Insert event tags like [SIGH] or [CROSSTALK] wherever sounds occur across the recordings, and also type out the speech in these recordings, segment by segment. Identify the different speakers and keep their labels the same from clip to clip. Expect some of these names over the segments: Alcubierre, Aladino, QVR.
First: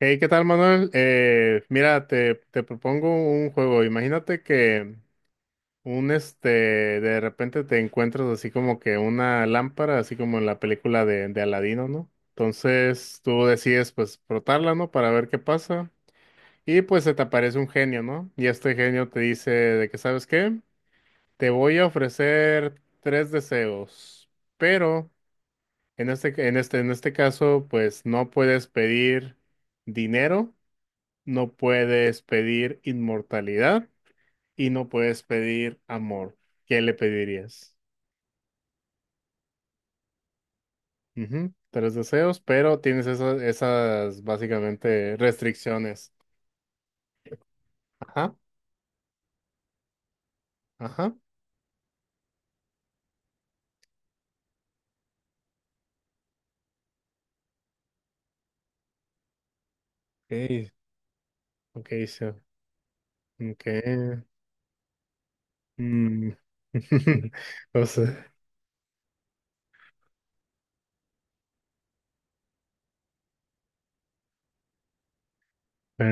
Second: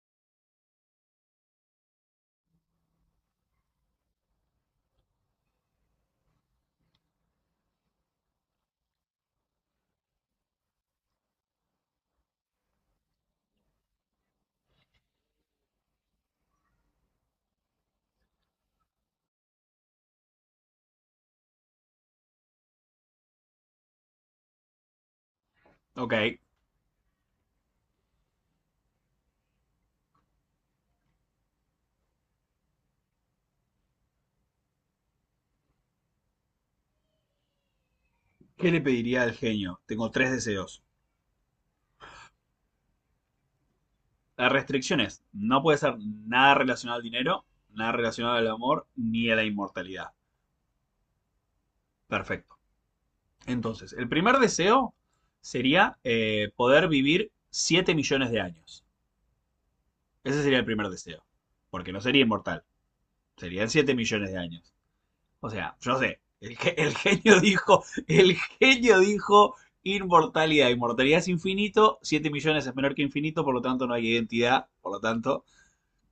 Speaker 1: Hey, ¿qué tal, Manuel? Mira, te propongo un juego. Imagínate que un este de repente te encuentras así como que una lámpara, así como en la película de Aladino, ¿no? Entonces tú decides pues frotarla, ¿no? Para ver qué pasa. Y pues se te aparece un genio, ¿no? Y este genio te dice de que, ¿sabes qué? Te voy a ofrecer tres deseos, pero
Speaker 2: Ok,
Speaker 1: en este caso, pues no puedes pedir dinero, no puedes pedir inmortalidad y no puedes pedir amor. ¿Qué le pedirías?
Speaker 2: ¿qué le pediría al genio? Tengo tres deseos.
Speaker 1: Ujú. Tres deseos, pero tienes esas
Speaker 2: Las
Speaker 1: básicamente
Speaker 2: restricciones. No puede ser
Speaker 1: restricciones.
Speaker 2: nada relacionado al dinero, nada
Speaker 1: Ajá,
Speaker 2: relacionado al amor, ni a la inmortalidad.
Speaker 1: ajá.
Speaker 2: Perfecto. Entonces, el primer deseo sería poder vivir 7 millones de años. Ese sería el
Speaker 1: Okay,
Speaker 2: primer deseo. Porque no
Speaker 1: okay,
Speaker 2: sería
Speaker 1: so,
Speaker 2: inmortal. Serían 7
Speaker 1: okay.
Speaker 2: millones de años. O sea, yo sé,
Speaker 1: Mm.
Speaker 2: el
Speaker 1: [LAUGHS]
Speaker 2: genio dijo,
Speaker 1: O sea,
Speaker 2: el genio dijo inmortalidad. Inmortalidad es infinito, 7 millones es menor que infinito, por lo tanto no hay identidad, por lo tanto,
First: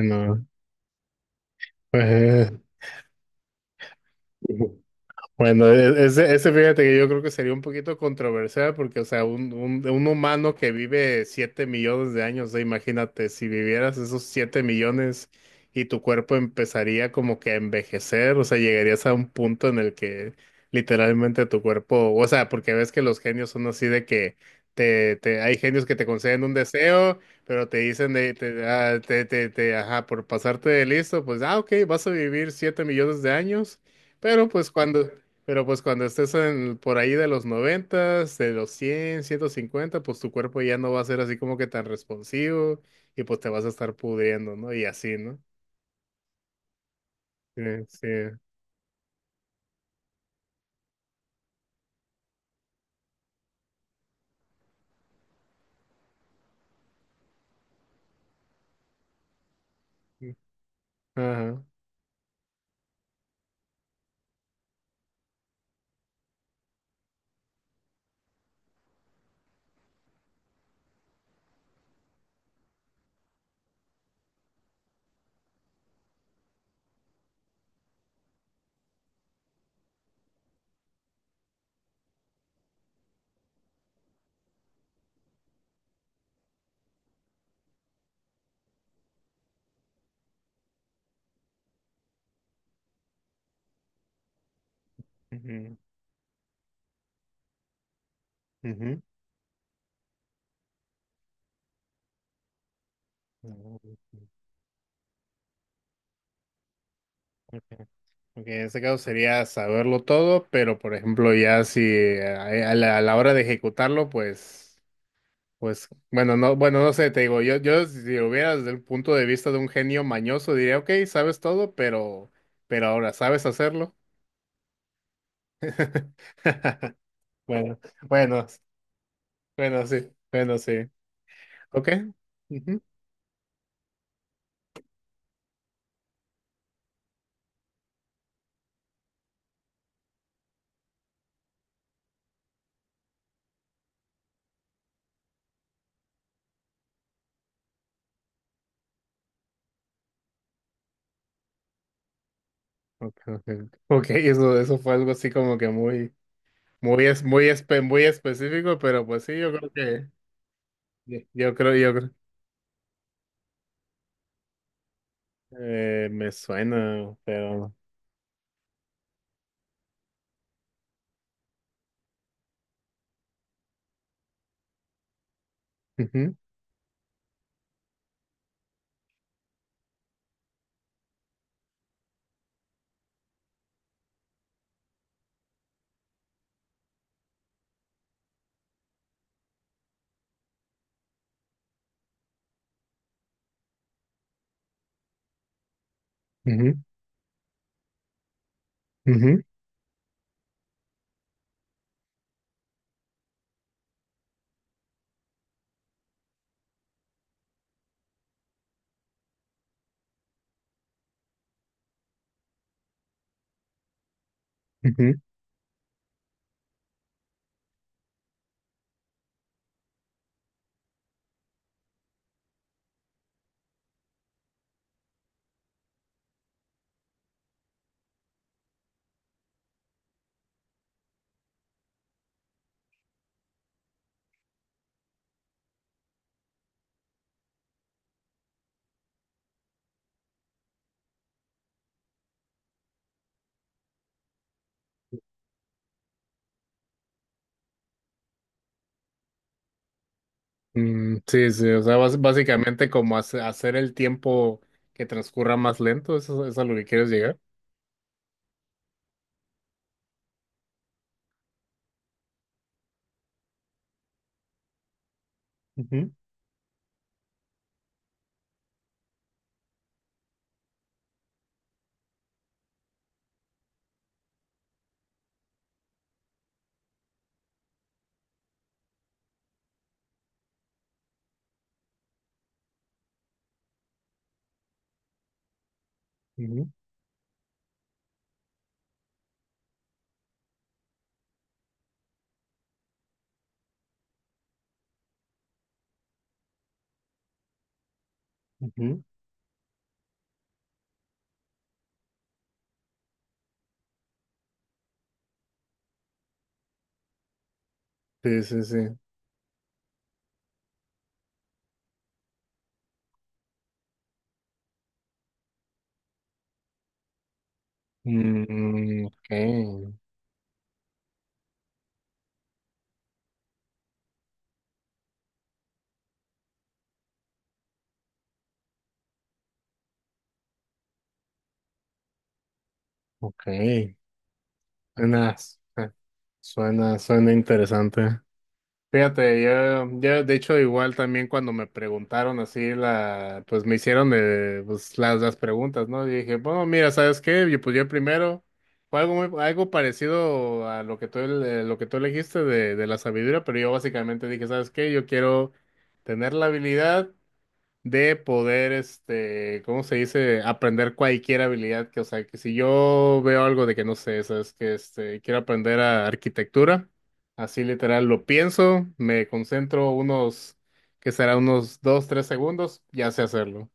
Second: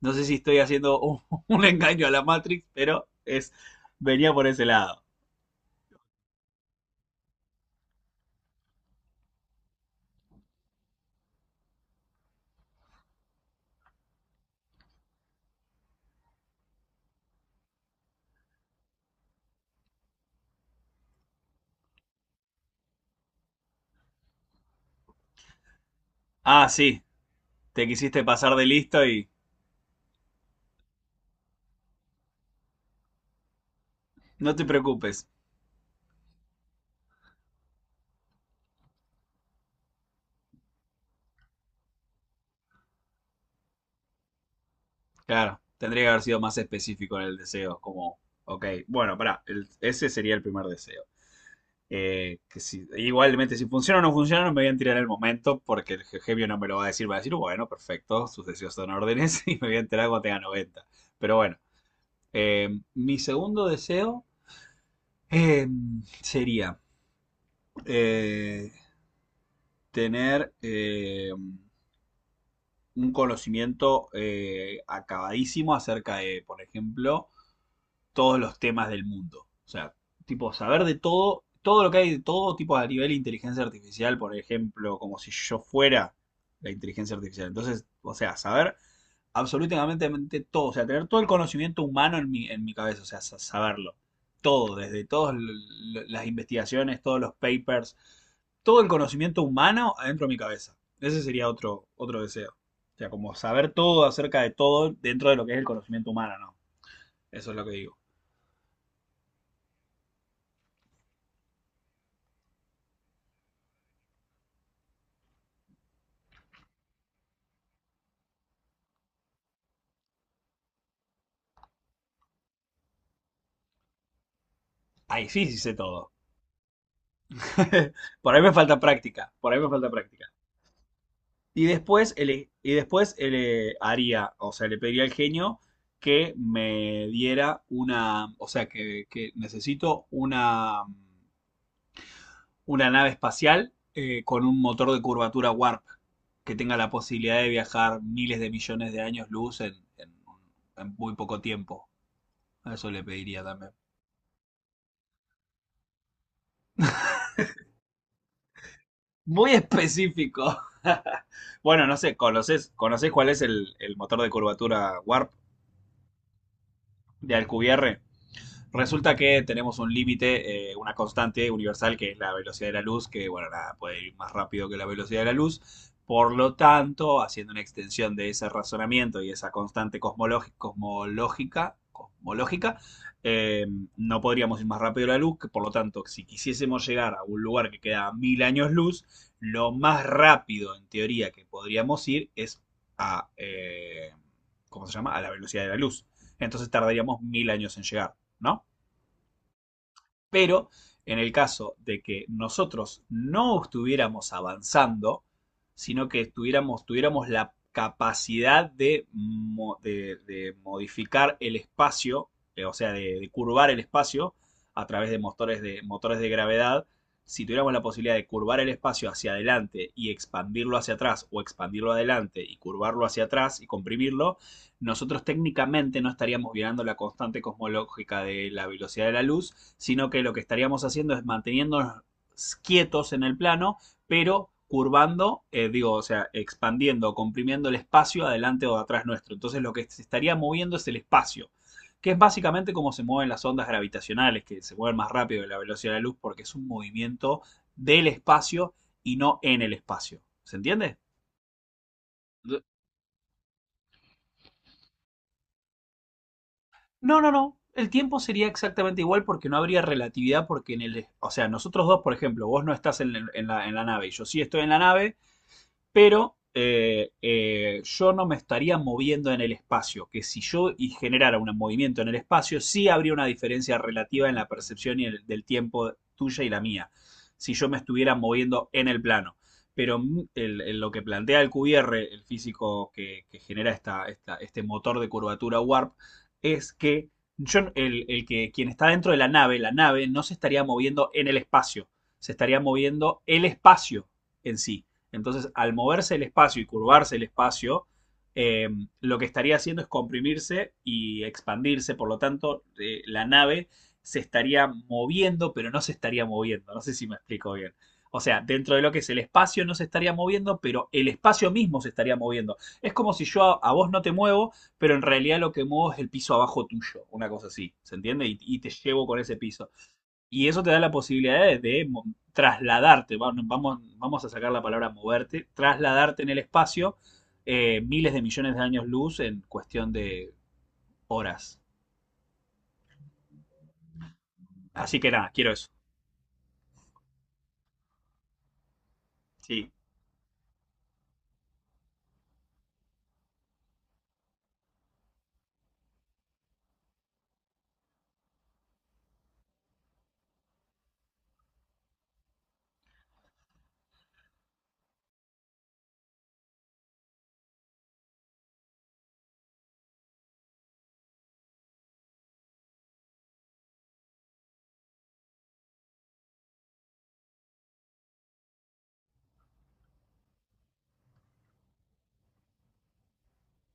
Speaker 2: no sé si estoy haciendo un, [LAUGHS] un engaño a la
Speaker 1: pues.
Speaker 2: Matrix, pero es, venía por ese
Speaker 1: [LAUGHS]
Speaker 2: lado.
Speaker 1: Bueno, ese, ese fíjate que yo creo que sería un poquito controversial porque, o sea, un humano que vive 7 millones de años, o sea, imagínate, si vivieras esos 7 millones y tu cuerpo empezaría como que a envejecer, o sea, llegarías a un punto en el que literalmente tu cuerpo, o sea, porque ves que los genios son así de que te, hay genios que te conceden un
Speaker 2: Ah, sí,
Speaker 1: deseo, pero te
Speaker 2: te
Speaker 1: dicen
Speaker 2: quisiste
Speaker 1: de,
Speaker 2: pasar
Speaker 1: te,
Speaker 2: de
Speaker 1: ah,
Speaker 2: listo
Speaker 1: te,
Speaker 2: y
Speaker 1: te, te, ajá, por pasarte de listo, pues, ah, ok, vas a vivir 7 millones de años. Pero
Speaker 2: no te
Speaker 1: pues cuando,
Speaker 2: preocupes.
Speaker 1: pero pues cuando estés en, por ahí de los noventas, de los 100, 150, pues tu cuerpo ya no va a ser así como que tan responsivo y pues te vas a estar pudriendo, ¿no? Y así, ¿no?
Speaker 2: Claro, tendría que haber sido más específico en el
Speaker 1: Sí,
Speaker 2: deseo,
Speaker 1: sí.
Speaker 2: como, ok, bueno, pará, ese sería el primer deseo. Que si, igualmente, si funciona o no funciona, no me voy a enterar en el momento porque el Jevio no me lo va a decir. Va a decir, bueno, perfecto, sus deseos son órdenes [LAUGHS] y me voy a enterar cuando
Speaker 1: eh,
Speaker 2: tenga 90. Pero bueno,
Speaker 1: Ajá.
Speaker 2: eh, mi segundo deseo eh, sería eh, tener un conocimiento acabadísimo acerca de, por ejemplo, todos los temas del mundo. O sea, tipo, saber de todo, todo lo que hay de todo, tipo a nivel de inteligencia artificial, por ejemplo, como si yo fuera la inteligencia artificial. Entonces, o sea, saber absolutamente todo, o sea, tener todo el conocimiento humano en mi cabeza, o sea, saberlo. Todo, desde todas
Speaker 1: Ujú,
Speaker 2: las investigaciones, todos los papers, todo el
Speaker 1: ujú.
Speaker 2: conocimiento humano adentro de mi cabeza. Ese sería otro, otro deseo. O sea, como saber
Speaker 1: Ujú.
Speaker 2: todo acerca de todo dentro de lo que es el conocimiento humano, ¿no? Eso es lo que digo.
Speaker 1: Ok, en este caso sería saberlo todo, pero por ejemplo ya si a la hora de ejecutarlo, pues, bueno, no, bueno, no sé, te digo, yo si lo hubiera desde el punto de vista de un genio mañoso, diría, ok, sabes todo, pero, ahora, ¿sabes hacerlo?
Speaker 2: Ahí sí, sí sé todo.
Speaker 1: [LAUGHS] Bueno,
Speaker 2: [LAUGHS] Por ahí
Speaker 1: bueno,
Speaker 2: me falta práctica, por ahí me
Speaker 1: bueno,
Speaker 2: falta
Speaker 1: sí,
Speaker 2: práctica.
Speaker 1: bueno, sí.
Speaker 2: Y
Speaker 1: Ok.
Speaker 2: después,
Speaker 1: Ujú.
Speaker 2: haría, o sea, le pediría al genio que me diera una, o sea, que necesito una nave espacial con un motor de curvatura warp, que tenga la posibilidad de viajar miles de millones de años luz en en muy poco tiempo. Eso le
Speaker 1: Ok,
Speaker 2: pediría
Speaker 1: ok,
Speaker 2: también.
Speaker 1: ok, eso fue algo así como que muy específico, pero pues sí, yo
Speaker 2: Muy
Speaker 1: creo que,
Speaker 2: específico. [LAUGHS] Bueno,
Speaker 1: yo
Speaker 2: no
Speaker 1: creo,
Speaker 2: sé, ¿conocés cuál es el motor de curvatura Warp
Speaker 1: me suena,
Speaker 2: de
Speaker 1: pero.
Speaker 2: Alcubierre? Resulta que tenemos un límite, una constante universal que es la velocidad de la luz, que bueno, nada, puede ir más rápido que la velocidad de la luz. Por
Speaker 1: Ujú,
Speaker 2: lo tanto, haciendo una extensión de ese razonamiento y esa constante cosmológica, eh, no podríamos ir más rápido que la luz, que por lo tanto, si quisiésemos llegar a un lugar que queda a 1.000 años luz, lo más rápido en teoría que podríamos ir es a, ¿cómo se llama? A la velocidad de la luz. Entonces
Speaker 1: ujú,
Speaker 2: tardaríamos 1.000 años en llegar. ¿No?
Speaker 1: ujú,
Speaker 2: Pero en el caso de que nosotros no estuviéramos avanzando, sino que estuviéramos, tuviéramos la capacidad de, de modificar el espacio, o sea, de curvar el espacio a través
Speaker 1: ujú.
Speaker 2: de motores, de motores de gravedad, si tuviéramos la posibilidad de curvar el espacio hacia adelante y expandirlo hacia atrás, o expandirlo adelante y curvarlo hacia atrás y comprimirlo, nosotros técnicamente no estaríamos violando la constante cosmológica de la velocidad de la luz, sino que lo que estaríamos haciendo es manteniéndonos quietos en el plano, pero curvando, digo, o sea, expandiendo, comprimiendo el espacio adelante o atrás nuestro. Entonces lo que se estaría moviendo es el espacio, que es básicamente como se mueven las ondas gravitacionales, que se mueven más rápido que la velocidad de la luz, porque es un movimiento del espacio y no en el espacio. ¿Se entiende?
Speaker 1: Mm, sí, sí, o sea, básicamente como hacer el tiempo que transcurra más lento, eso es a lo que quieres
Speaker 2: No, no,
Speaker 1: llegar.
Speaker 2: no. El tiempo sería exactamente igual porque no habría relatividad porque en el... O sea, nosotros dos, por ejemplo, vos no estás en, en la nave y yo sí estoy en la nave,
Speaker 1: Ujú,
Speaker 2: pero yo no me estaría moviendo en el espacio, que si yo generara un movimiento en el espacio, sí habría una diferencia relativa en la percepción y del tiempo tuya y la mía, si yo me estuviera moviendo en el plano. Pero lo que plantea el QVR, el físico que genera esta, este motor de curvatura warp, es que yo, el que quien está dentro de la nave no se estaría moviendo en el espacio, se estaría moviendo el espacio en sí. Entonces, al moverse el espacio y curvarse el espacio, eh,
Speaker 1: ujú, ujú.
Speaker 2: lo que estaría haciendo es comprimirse y expandirse. Por lo tanto, la nave se estaría moviendo, pero no se estaría moviendo. No sé si me explico bien. O sea,
Speaker 1: Sí, sí,
Speaker 2: dentro
Speaker 1: sí.
Speaker 2: de lo que es el espacio no se estaría moviendo, pero el espacio mismo se estaría moviendo. Es como si yo a vos no te muevo, pero en realidad lo que muevo es el piso abajo tuyo, una cosa así, ¿se entiende? Y te
Speaker 1: Mm,
Speaker 2: llevo con
Speaker 1: ok,
Speaker 2: ese piso. Y eso te da la posibilidad de, trasladarte, va- no, vamos, vamos a sacar la palabra moverte, trasladarte en el espacio miles de millones de años luz en cuestión de horas.
Speaker 1: ok.
Speaker 2: Así que nada,
Speaker 1: Suena,
Speaker 2: quiero eso.
Speaker 1: suena interesante. Fíjate,
Speaker 2: Sí.
Speaker 1: yo de hecho igual también cuando me preguntaron así la, pues me hicieron de, pues las preguntas, ¿no? Y dije, bueno, mira, ¿sabes qué? Yo, pues yo primero fue algo algo parecido a lo que tú, lo que tú elegiste de la sabiduría, pero yo básicamente dije, ¿sabes qué? Yo quiero tener la habilidad de poder, este, ¿cómo se dice? Aprender cualquier habilidad que, o sea, que si yo veo algo de que no sé, sabes que este, quiero aprender a arquitectura, así literal lo pienso, me concentro unos, que será unos 2, 3 segundos, ya sé hacerlo.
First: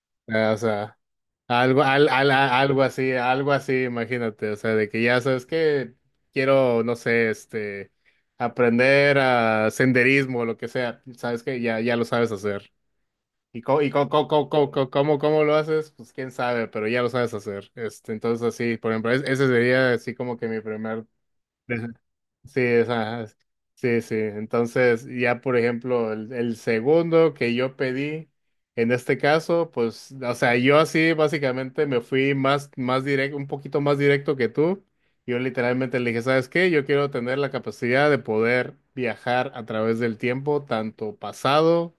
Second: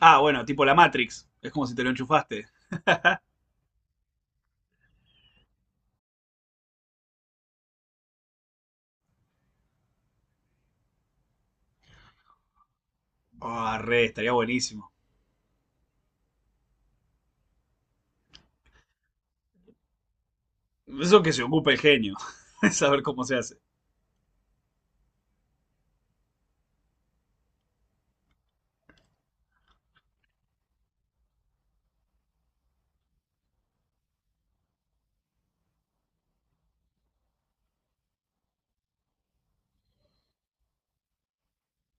Speaker 2: Ah, bueno,
Speaker 1: O
Speaker 2: tipo la
Speaker 1: sea,
Speaker 2: Matrix. Es como si
Speaker 1: algo,
Speaker 2: te lo
Speaker 1: al, al-
Speaker 2: enchufaste.
Speaker 1: a- algo así, imagínate, o sea, de que ya sabes que quiero, no sé, este, aprender a senderismo o lo que sea, sabes que ya lo sabes hacer. Y,
Speaker 2: Ah,
Speaker 1: co- y
Speaker 2: re,
Speaker 1: co- co-
Speaker 2: estaría
Speaker 1: co- co- co-
Speaker 2: buenísimo.
Speaker 1: cómo lo haces, pues quién sabe, pero ya lo sabes hacer. Este, entonces, así, por ejemplo, ese sería así como que mi primer.
Speaker 2: Eso que se ocupe el genio. [LAUGHS]
Speaker 1: Sí,
Speaker 2: Es
Speaker 1: es,
Speaker 2: saber
Speaker 1: ajá,
Speaker 2: cómo se hace.
Speaker 1: sí, sí. Entonces, ya por ejemplo, el segundo que yo pedí, en este caso, pues, o sea, yo así básicamente me fui más directo, un poquito más directo que tú. Yo literalmente le dije, ¿sabes qué? Yo quiero tener la capacidad de poder viajar a través del tiempo, tanto pasado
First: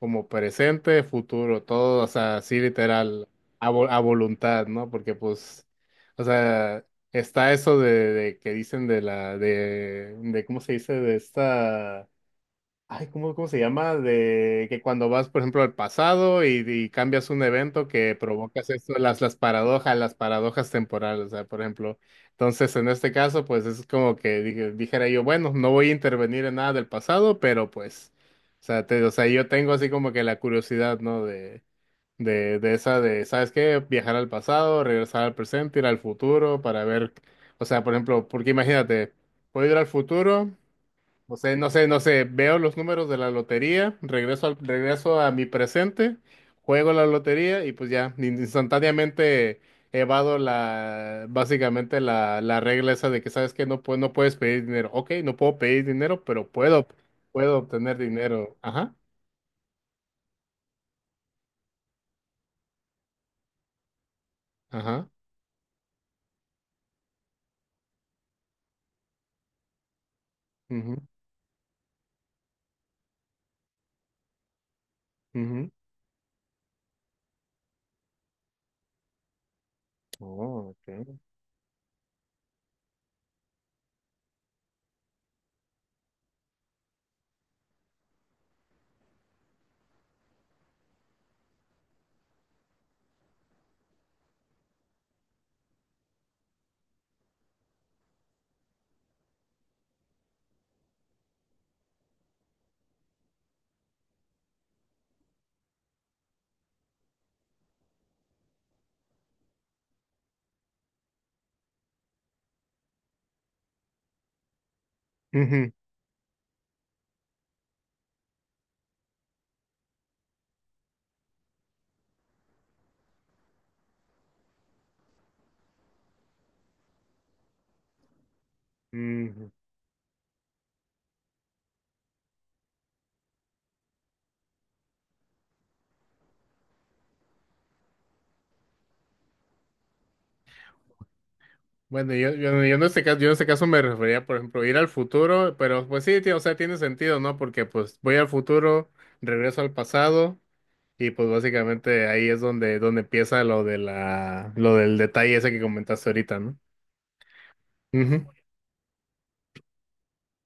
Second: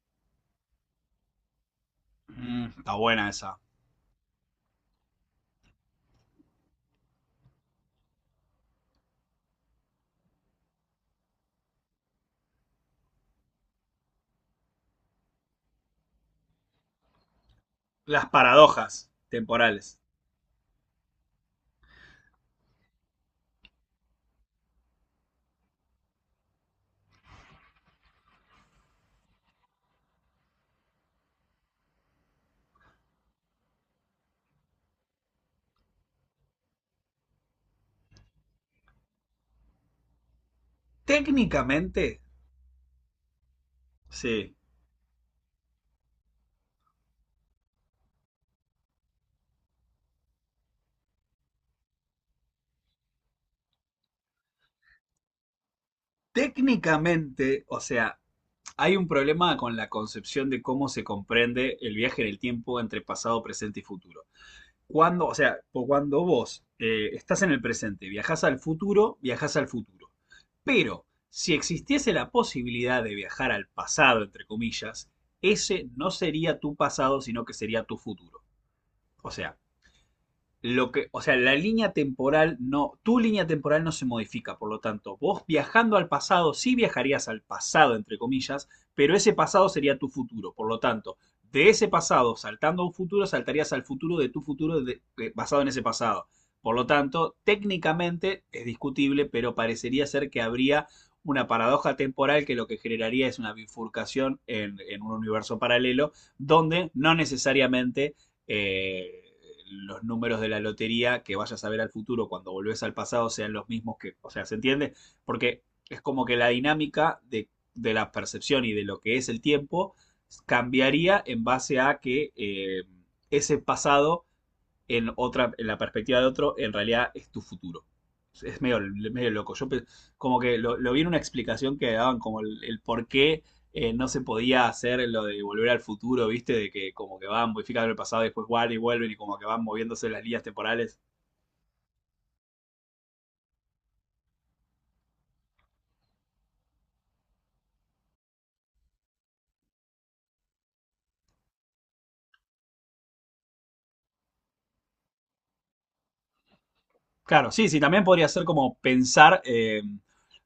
Speaker 1: como presente, futuro, todo, o sea, así
Speaker 2: Mm, está
Speaker 1: literal,
Speaker 2: buena esa.
Speaker 1: a voluntad, ¿no? Porque pues... O sea, está eso de que dicen de la, ¿cómo se dice? De esta, ay, ¿ cómo se llama? De que cuando vas, por ejemplo, al pasado y cambias un evento que
Speaker 2: Las
Speaker 1: provocas esto,
Speaker 2: paradojas temporales.
Speaker 1: las paradojas temporales, o sea, por ejemplo. Entonces, en este caso, pues es como que dijera yo, bueno, no voy a intervenir en nada del pasado, pero pues, o sea, o sea, yo tengo así como que la curiosidad, ¿no? ¿Sabes qué? Viajar al pasado, regresar al presente, ir al futuro para ver, o sea, por ejemplo, porque imagínate, puedo ir al futuro, o sea, no
Speaker 2: Técnicamente,
Speaker 1: sé, veo los números de la lotería,
Speaker 2: sí.
Speaker 1: regreso a mi presente, juego la lotería y pues ya, instantáneamente evado la, básicamente la regla esa de que, ¿sabes qué? No puedes pedir dinero. Ok, no puedo pedir dinero, pero puedo
Speaker 2: Técnicamente, o
Speaker 1: obtener
Speaker 2: sea,
Speaker 1: dinero. Ajá,
Speaker 2: hay un problema con la concepción de cómo se comprende el viaje en el tiempo entre pasado, presente y futuro.
Speaker 1: ajá.
Speaker 2: Cuando, o sea, cuando vos estás en el presente, viajás al futuro, viajás al futuro.
Speaker 1: Mhm.
Speaker 2: Pero si existiese la posibilidad de viajar al pasado, entre comillas,
Speaker 1: Mhm.
Speaker 2: ese no sería tu pasado, sino que sería tu futuro. O sea,
Speaker 1: Oh,
Speaker 2: lo que,
Speaker 1: okay.
Speaker 2: o sea, la línea temporal no, tu línea temporal no se modifica, por lo tanto, vos viajando al pasado, sí viajarías al pasado, entre comillas, pero ese pasado sería tu futuro, por lo tanto, de ese pasado, saltando a un futuro, saltarías al futuro de tu futuro basado en ese pasado. Por lo tanto, técnicamente es discutible, pero parecería ser que habría una paradoja temporal que lo que generaría es una bifurcación en un universo paralelo, donde no necesariamente eh, los números de la lotería que vayas a ver al futuro cuando volvés al pasado sean los mismos que, o sea, ¿se entiende? Porque
Speaker 1: Ujú.
Speaker 2: es como que la dinámica de la percepción y de lo que es el tiempo cambiaría en base a que ese pasado en otra, en la perspectiva de otro, en realidad es tu futuro. Es, medio, medio
Speaker 1: Mm.
Speaker 2: loco. Como que lo vi en una explicación que daban como el por qué no se podía hacer lo de volver al futuro, ¿viste? De que como que van modificando el pasado y después guardan y vuelven y como que van moviéndose las líneas temporales.
Speaker 1: Bueno, yo en este caso me refería, por ejemplo, ir al futuro, pero pues sí, tío, o sea, tiene sentido, ¿no? Porque pues voy al futuro, regreso al pasado y pues básicamente ahí es donde empieza lo de la, lo del detalle ese que comentaste ahorita, ¿no?
Speaker 2: Claro, sí, sí, también
Speaker 1: Ujú,
Speaker 2: podría ser como pensar,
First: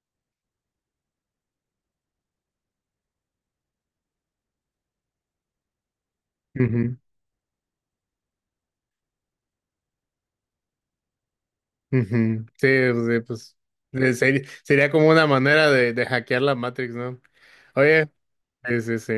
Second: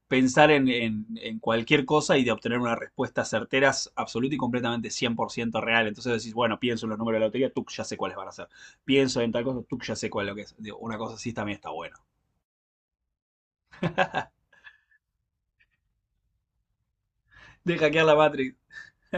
Speaker 2: pensar en, en cualquier cosa y de obtener una respuesta certera, absoluta y completamente 100% real. Entonces decís, bueno, pienso en
Speaker 1: ujú,
Speaker 2: los números de la lotería, tú ya sé cuáles van a ser. Pienso en tal cosa, tú ya sé cuál es lo que es. Digo, una cosa así también está buena.
Speaker 1: ujú. Sí, pues, sería como una manera de hackear la Matrix, ¿no?
Speaker 2: De hackear
Speaker 1: Oye.
Speaker 2: la Matrix.
Speaker 1: Sí, sí, sí.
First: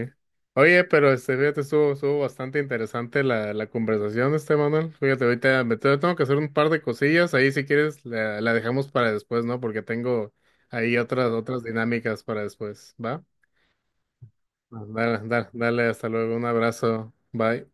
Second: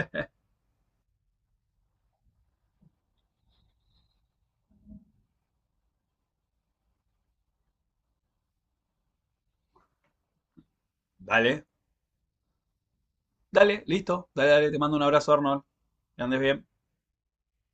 Speaker 1: Oye, pero este, fíjate, estuvo bastante interesante la conversación, este Manuel. Fíjate, ahorita me tengo que hacer un par de cosillas. Ahí, si quieres, la dejamos para después, ¿no? Porque tengo ahí otras
Speaker 2: Dale,
Speaker 1: dinámicas para después, ¿va?
Speaker 2: dale, listo. Dale, dale, te mando un
Speaker 1: Dale,
Speaker 2: abrazo,
Speaker 1: dale,
Speaker 2: Arnold.
Speaker 1: dale, hasta
Speaker 2: Que
Speaker 1: luego.
Speaker 2: andes
Speaker 1: Un
Speaker 2: bien.
Speaker 1: abrazo. Bye.